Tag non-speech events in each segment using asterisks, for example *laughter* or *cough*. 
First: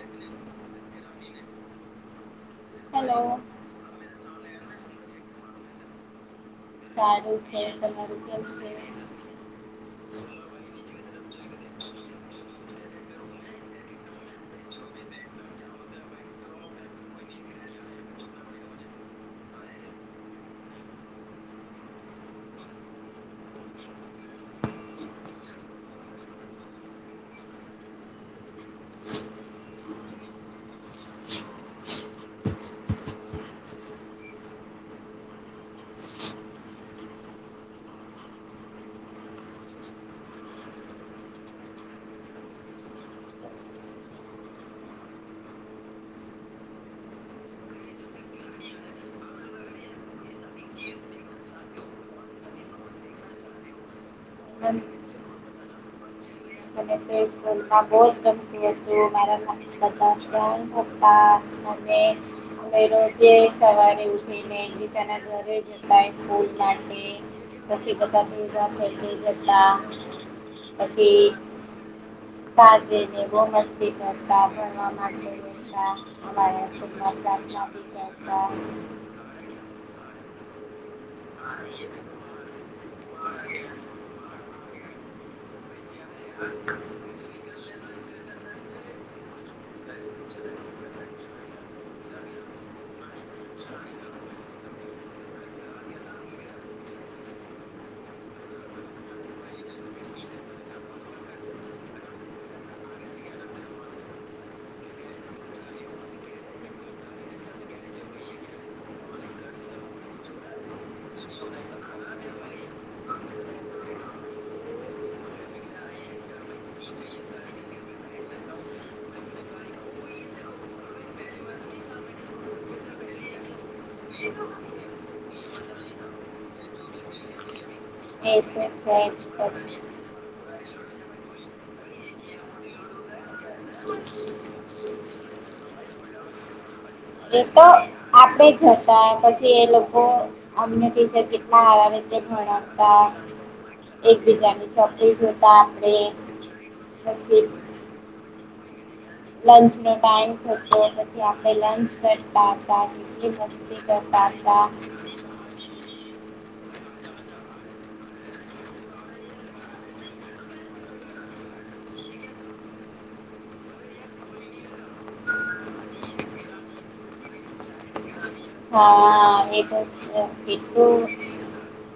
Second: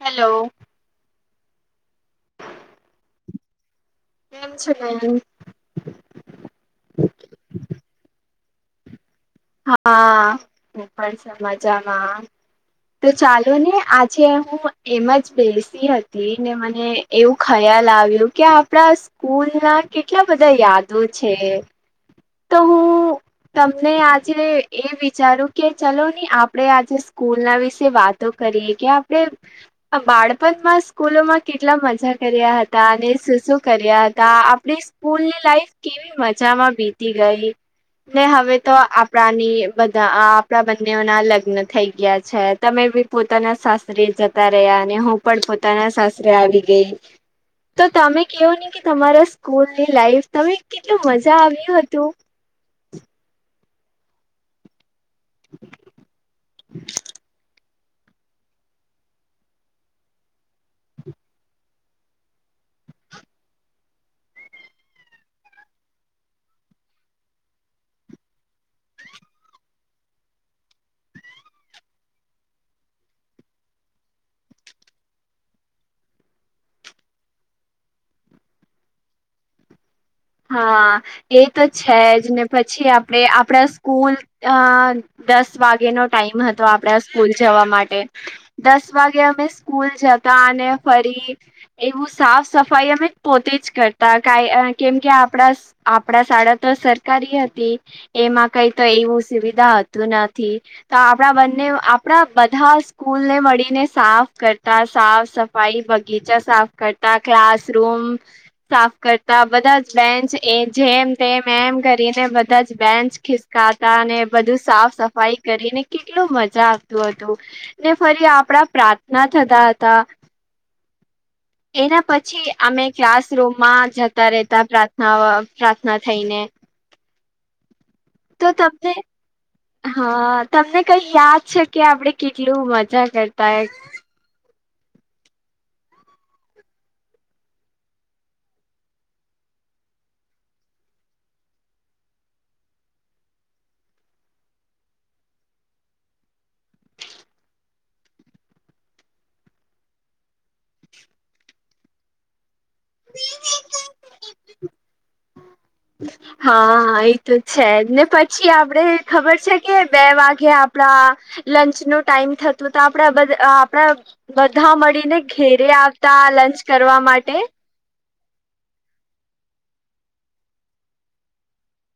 Hello hello કેમ છે સારું છે તમારું કેમ છે હા એ પણ છે મજામા તો ચાલો ને આજે હું એમા જ બેસી હતી ને મને એવું ખયા લ આવ્યું કે આપડા સ્કૂલ ના કેટલા બધા યાદો છે તો હું તમને આજે એ વિચાર્યું કે ચલો ની આપડે આજે સ્કૂલ ના વિશે વાત કે આપણે બાળપણમાં સ્કૂલોમાં કેટલા મજા કર્યા હતા અને શું કર્યા હતા આપણી સ્કૂલની લાઈફ કેવી મજામાં બીતી ગઈ ને હવે તો આપણાની બધા આપણા બંને ના લગ્ન થઈ ગયા છે તમે પોતાના શસ્તરે જતા રહ્યા અને હું પણ પોતાના શસ્રે આવી ગઈ તો તમે કેવો નને કે તમારા સ્કૂલની લાઈફ તમે કેટલું મજા આવ હતી તો *inaudible* બોતા હ રોજે સવારે ઉઠીને બીજાના ઘરે જતા સ્કૂલ માટે પછી બધા જતા પછી *inaudible* સાજેને બહમસ્તી કરતા ભણવા માટેતા અમા *inaudible* *inaudible* હા એ તો છે જ ને પછી આપણે આપણા સ્કૂલ અ દસ વાગ નો ટાઈમ હતો આપડા સ્કૂલ જવા માટે દસ વાગે અમે સ્કૂલ જતા અને ફરી એવું સાફ સફાઈ અમે પોતે જ કરતા ક કેમ કે આપણા આપણા શાળા તો સરકારી હતી એમાં કઈ તો એવું સુવિધા આપણા બંને આપણા બધા સ્કૂલને મળીને સાફ કરતા સાફ સફાઈ બગીચા સાફ કરતા ક્લાસરૂૂમ સાફ કરતા બધા જ બેન્ચ એ જેમ તેમ એમ કરીને બધા જ બેન્ચ ખીસકાતા અને સાફ સફાઈ કરીને કેટલું મજા આવતું હતું ને ફરી આપણા પ્રાર્થના થ તા તા એના પછી અમે ક્લાસરૂૂમમાં જતા રહેતા પ્રાર્થના પ્રાર્થના થઈને એ તો તમને છે પછી હા તમને કઈ યાદ છે કે આપડે કેટલું મજા કરતાય એ તો આપડે જ હતા પછી એ લોકો કેટલા ભતા એક બીજની ચોકલી જોતા આપણે પછી *inaudible* લંચ નો ટાઈમ થ પછી આપ લચ કરતા જકી મસ્તી કરતા હતા હા એ તો છે ને પછી આપડે ખબર છે કે બે વાગે આપ લંચ ન ટાઈમ થતું તો આપણે આપણે બધા મળીને ઘેરે આવતા લંચ કરવા માટે હા એ તો એટલું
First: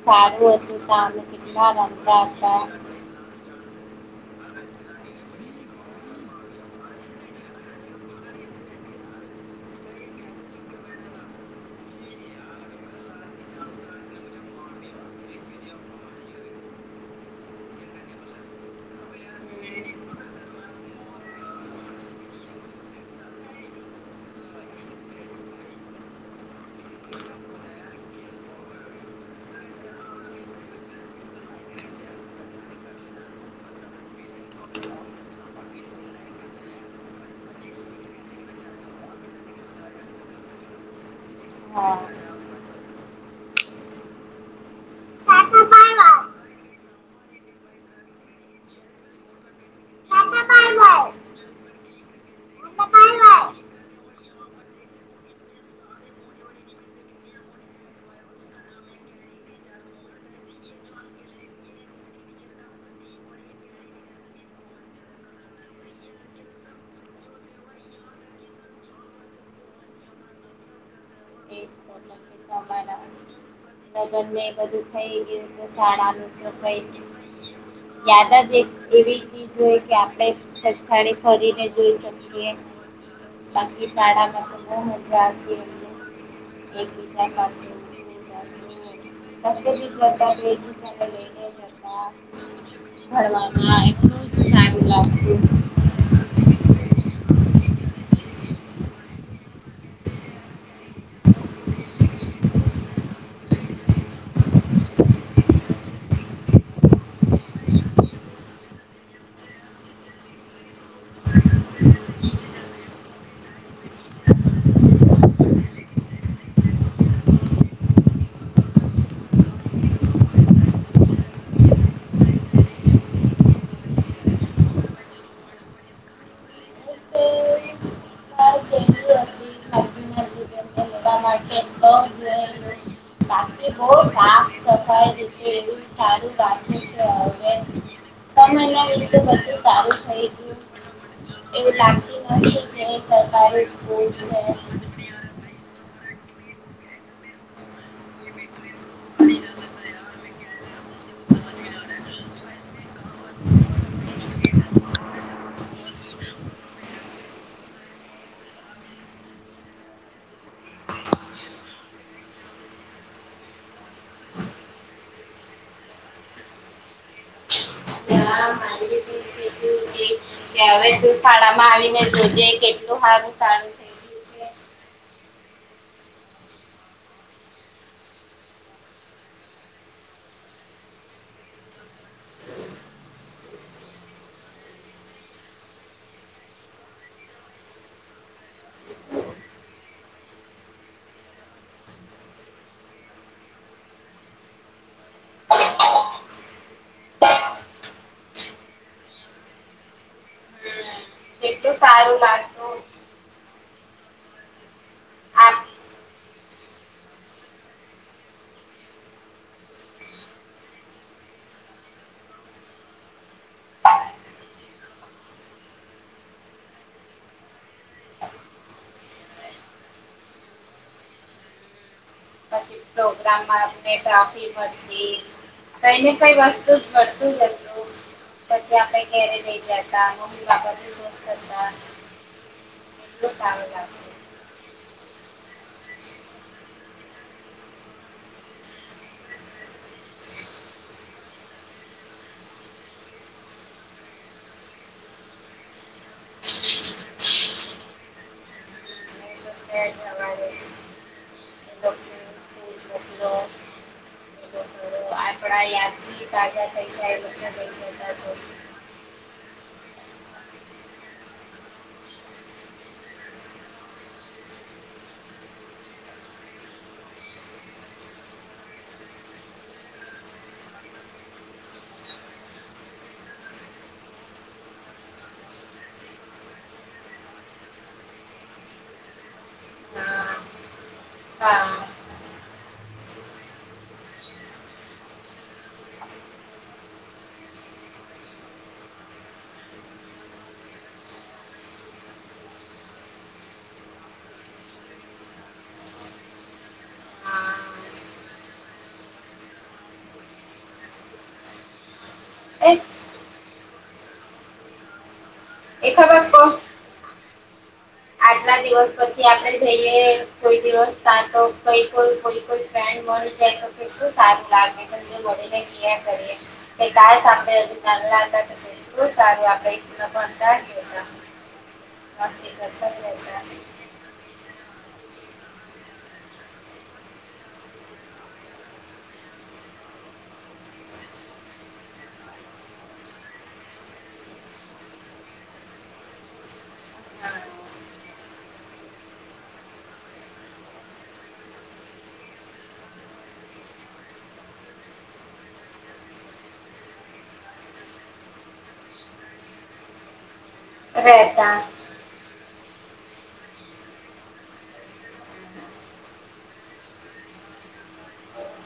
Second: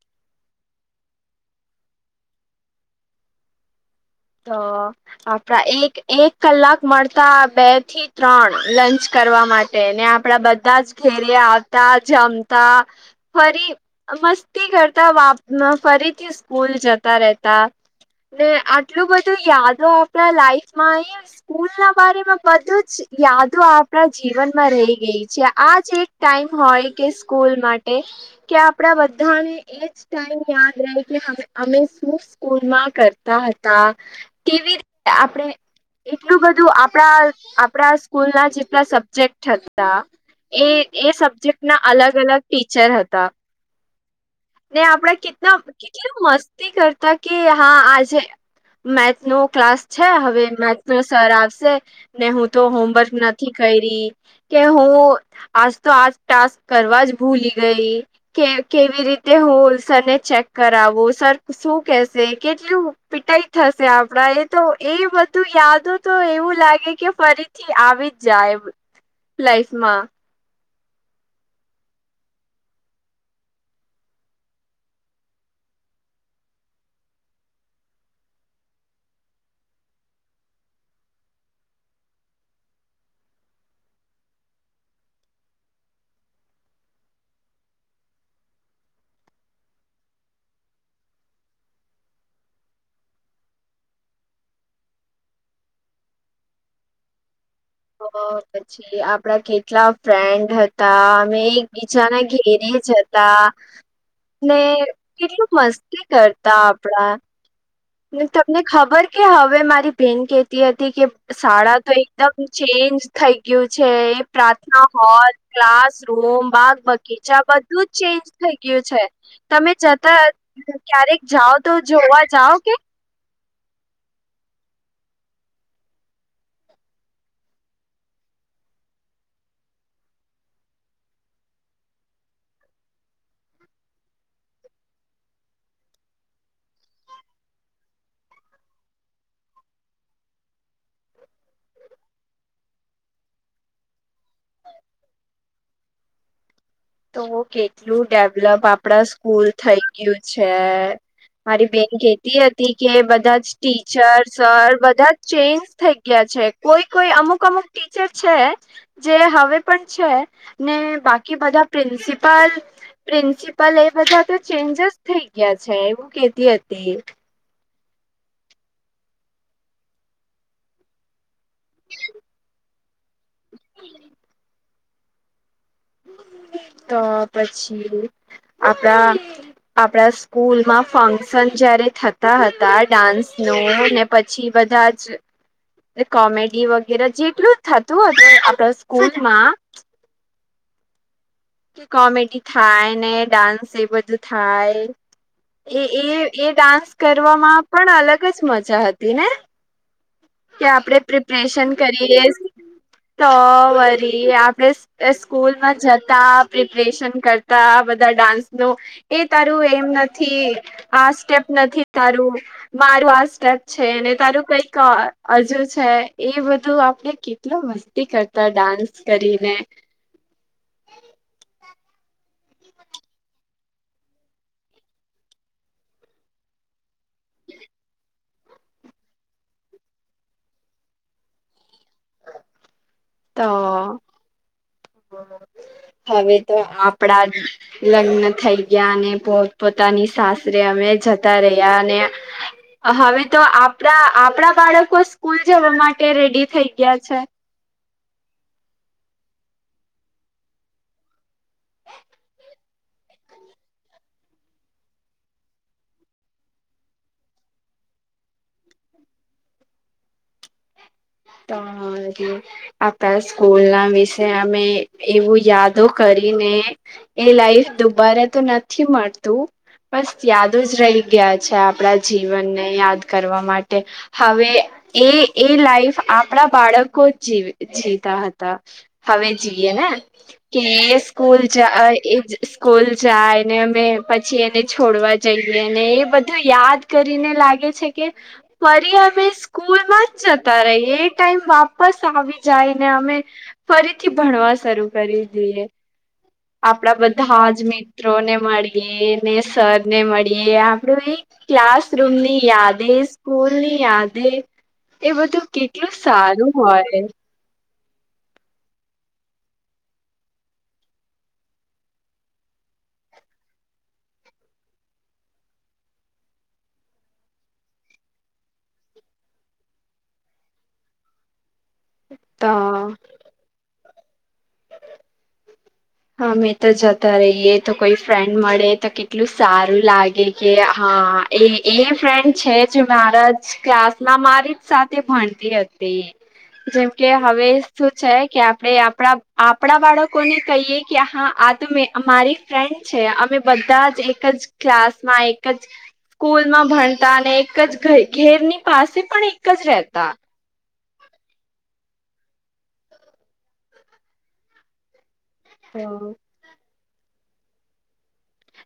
સારું હતું તમેા રમતા હતા તો આપ એક એક કલાક મળતા બે થી ત્રણ લંચ કરવા માટે ને આપડા બધા જ ઘેરે આવતા જમતા ફરી મસ્તી કરતા વાપ ફરીથી સ્કૂલ જતા રહેતા ને એટલું ટાટા બધું યાદો આપણા લાઈફમાં એ સ્કૂલ ના બમાં બધું જ યાદો આપ આપણા જીવનમાં રહી ગઈ છે આજ એક ટાઈમ હોય કે સ્કૂલ માટે કે આપણા બધાને એજ ટાઈમ યાદ રહે કે અમે શું સ્કૂલમાં કરતા હતા હા ટવી રીતે આપણે એટલું બધું આપણા આપણા સ્કૂલ ના જેટલા સબ્જેક્ટ હતા એ એ સબ્જેક્ટ ના અલગ અલગ ટીચર હતા ને આપડા બાય કેટલા બાય કેટલી મસ્તી કરતા કે હા આજે મેથસ નો ક્લાસ છે હવે ટાટા બાય મેથસ બાય નો સર આવશે ને હું તો ટાટા હોમવર્ક બાય બાય નથી કરી કે હું આજ તો આજ ટાસ્ક કરવા જ ભૂલી ગઈ કે કેવી રીતે તે હોલ સર ને ચેક કરાવો સર શું કેશે કેટલું પીટાઈ થશે આપણા તો એ બધું યાદો તો એવું લાગે કે ફરીથી આવી જ જાય લાઈફ માં *inaudible* બંને એ બધું થઈ ગયું શાળાનું કઈ યાદ જ એક એવી ચીજ હોય કે આપણે કછાડી કરીને જોઈ શકીએ *inaudible* બાકી શાળામાં *unintelligible* *unintelligible* ભણવામાં એટલું જ સારું લાગતું પછી આપડા કેટલા ફ્રેન્ડ હતા અમે એક બીજાના ઘેરે જતા ને કેટલું મસ્તી કરતા આપણા તમને ખબર કે હવે મારી બેેન કેહેતી હતી કે શાળા તો એકદમ છે ચેન્જ થઈ ગયું છે પ્રાર્થના હોલ ક્લાસ રૂંમ બાગ બગીચા બધું બધુ ચેન્જ થઈ ગયું છે તમે જતા ક્યારેક જાઓ તો જોવા જાવ કે એવુ સારું બાકી છે હવે બધું સારું થઈ ગયુ એવું લાગતી નથી કે સરકારી સ્કૂલ છે તો કેટલું ડેવલપ આપડા સ્કૂલ થઇ ગયું છે મારી બેન કેતી હતી કે બધા જ ટીચર સર બધા જ ચેન્જ થઈ ગયા કોઈ કોઈ અમુક અમુક ટીચર છે જે હવે પણ છે ને બાકી બધા પ્રિન્સિપલ પ્રિન્સિપલ એ બધા તો ચેન્જસ થઈ ગયા છે એવું કેતી હતી તે ત્યાં ત્યારે તુ શાળામાં આવીને જોજે કેટલું સારું સારું થઈ ગયું છે તો પછી આપડા આપણા સ્કૂલમાં ફંક્શન જયારે થતા હતા ડાન્સ નું પછી બંધા જ કોમેડી વગેરે જેટલું જ થતું હતું આપણા સ્કૂલમાં કે કોમેડી થાય ને ડાન્સ એ બધું થાય એ એ એ ડાન્સ કરવામાં પણ અલગ જ મજા હતી ને કે છે હમ આપણેે પ્રિપરેેશન કેટલું સારું કરીએે લાગતું તો આપણેે આપ સ્કૂલમાં જતા પ્રિપરેશન કરતા બધા ડાન્સ નો એ તારું એમ નથી આ સ્ટેપ નથી તારું મારું આ સ્ટેપ છે. અને તારું કઈક હજુ છે એ બધું આપણે કેટલા મસ્તી કરતા ડાન્સ કરીને *inaudible* પછી પ્રોગ્રામમાં ટ્રોફી મળતી કઈ ને કઈ વસ્તુ જ મળ *unintelligible* પછી આપણે ઘેરે લઈ જ હતા મમ્મી પપ્પા બહૂ ખુંસ થતા એટલું તો સારું લાગતું હવે તો આપણા જ લગ્ન થઈ ગયા અને પો પોતાની સાસરે હવે જતા રહ્યા અને હવે તો આપણા આપણા બાળકો સ્કૂલ જવા માટે રેડી થઈ ગયા છે. એ તો છે જ હવારે એ લોકોને સ્કૂલ મોકલો એ લોકો આપણા યાદથી તાજા થઈ જાય *unintelligible* જતા તોબી આપણા સ્કૂલના વિશે અમે એવું યાદો કરી એ મે એ લાઈફ દુબારા તો નથી મળતું બસ યાદ જ રહી ગયા છે આપણા જીવનને યાદ કરવા માટે હવે એ એ લાઈફ આપણા બાળકો જ જીતા હતા હવે જીએ ને હા કે સ્કૂલ જા હા આ એજ સ્કૂલ જાય ને અમે પછી એને છોડવા જઈએ ને એ બધું યાદ કરીને લાગે છે કે ફરી અમે સ્કૂલમાં જ જતા રહીએ એ ટાઈમ વાપસ આવી જાયને અમે ફરીથી ભણવા શરૂ કરી દઈએ આપણા બધા હા જ મિત્રોને મળીએ ને સર ને મળીએ આપડું એ ક્લાસરૂમની એ યાદે સ્કૂલ ની યાદે એ બધું એ કેટલું ખબર સારું હોય આટલા દિવસ પછી આપડે જઈએ કોઈ દિવસ *unintelligible* કોઈ કોઈ ફ્રેડ કેટલુ સારું લાગે વડીને ગીયા કરીએ *unintelligible* *unintelligible* સારું હા કરતા જ હામે તો જતા રહીએ તો કોઈ ફ્રેન્ડ મળે તો કેટલું સારું લાગે કે હા હા એ એ ફ્રેન્ડ છે જે મારા ક્લાસમાં મારી જ સાથે ભણતી હતી જેમ કે હવે શું છે કે આપડે આપણા આપણા બાળકો ને કહીએ કે હા આ તો મે મારી ફ્રેન્ડ છે અમે બધા જ એક જ ક્લાસમાં એક જ સ્કૂલમાં ભણતા અને એક જ ઘેરની પાસે પણ એક જ રેતા રેતા હા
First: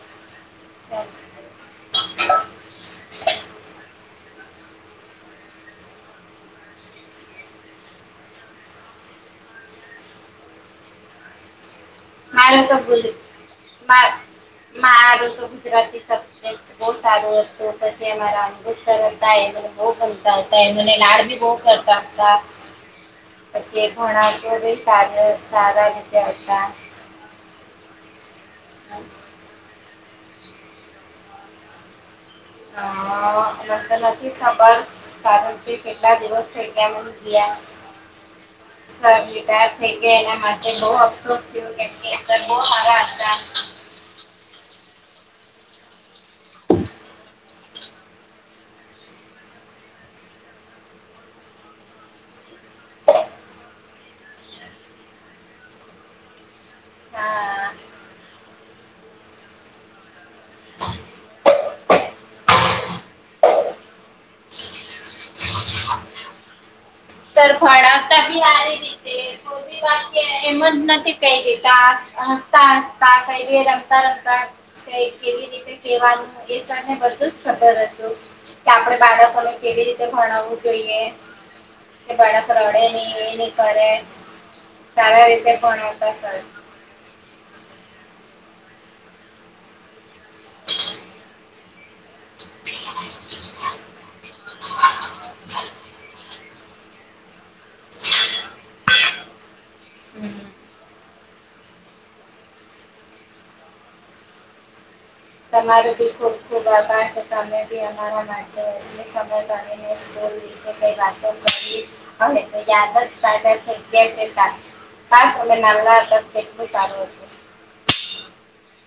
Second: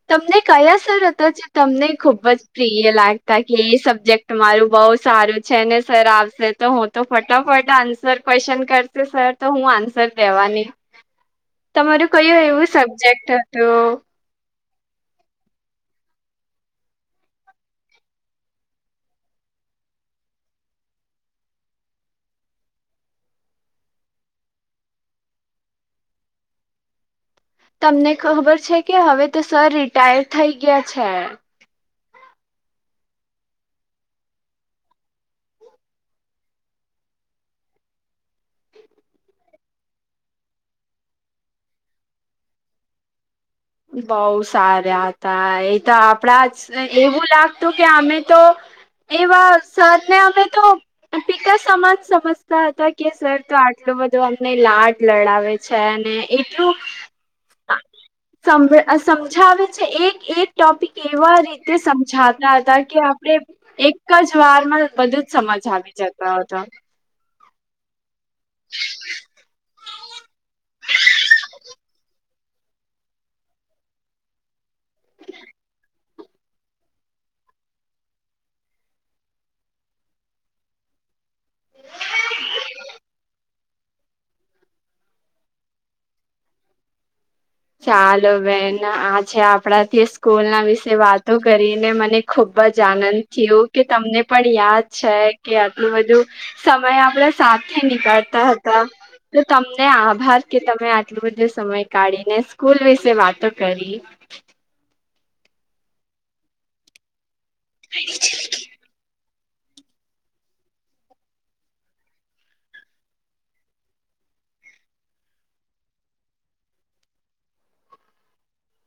તમને કયા સર હતા જે તમને ખુબ જ પ્રિય લાગતા કે એ સબ્જેક્ટ તમારું બહુ સારું છે ને સર આવશે તો હું તો ફટાફટ આન્સર ક્વેશ્ચન કરશે સર તો હું આન્સર કેવાની તમારું કયું મારું એવું તો ગુલ સબજેક્ટ હતું મા મારું તો ગુજરાતી સબ્જેક્ટ બહુ સારું હતુ તે મારા અંકુર સર એ બો ગમતા હતા એ મને લાડ ભી બો કરતા હતા પછી ઘણા તો સારા વિશે હતા તમને ખબર છે કે હવે તો સર રિટાયર થઈ ગયા છે. હ એને તો નથી ખબર કારણ કે કેટલા દિવસ થય કે ગયા *inaudible* સર રિટાયર થઈ ગયા એના માટે બહ અફસોસ થયો કે સર બોવ સાર હતા બઉ સારા હતા એ તો આપડા જ એવું લાગતું કે અમે તો એવા સર ને અમે તો પિતા સમાજ સમજતા હતા કે સર તો આટલો એલું બધું અમને લાડ લડાવે છે અને એટલું હા સમજાવે છે એક એક ટોપિક એવા રીતે સમજાતા હતા કે આપણે એક જ વારમાં બધું જ સમજ આવી જતા હતો સર ભણતા બી આવેલી છે કોી વા એમ જ નથી કઈ રતા હસતા હસતા કઈ રમતા રમતા ક કેવી રીતે કેવાનું એને ખર હતું કે આપણે બાળકોને કેવી રીતે ભણવું જોઈએ એ કે બાળક રડે નહી એ નહી સારા રીતે પણ આવતા સર ચાલો બેન આ છે આપણા થી સ્કૂલ ના વિશે વાતો કરીને મને ને ખુબ જ આનંદ થયું કે તમને પણ યાદ છે કે આટલું બધું સમય આપડા સાથે નીકળતા હતા તો તમને હમ આભાર કે તમે આટલોું બધો સમય કાઢીને સ્કૂલ વિશે વાતો કરી તમારો બી ખુબ ખુબ આભાર છે તમે બી અમારા માટે રી યાદગ્યા કટલું સારું હતું *inaudible*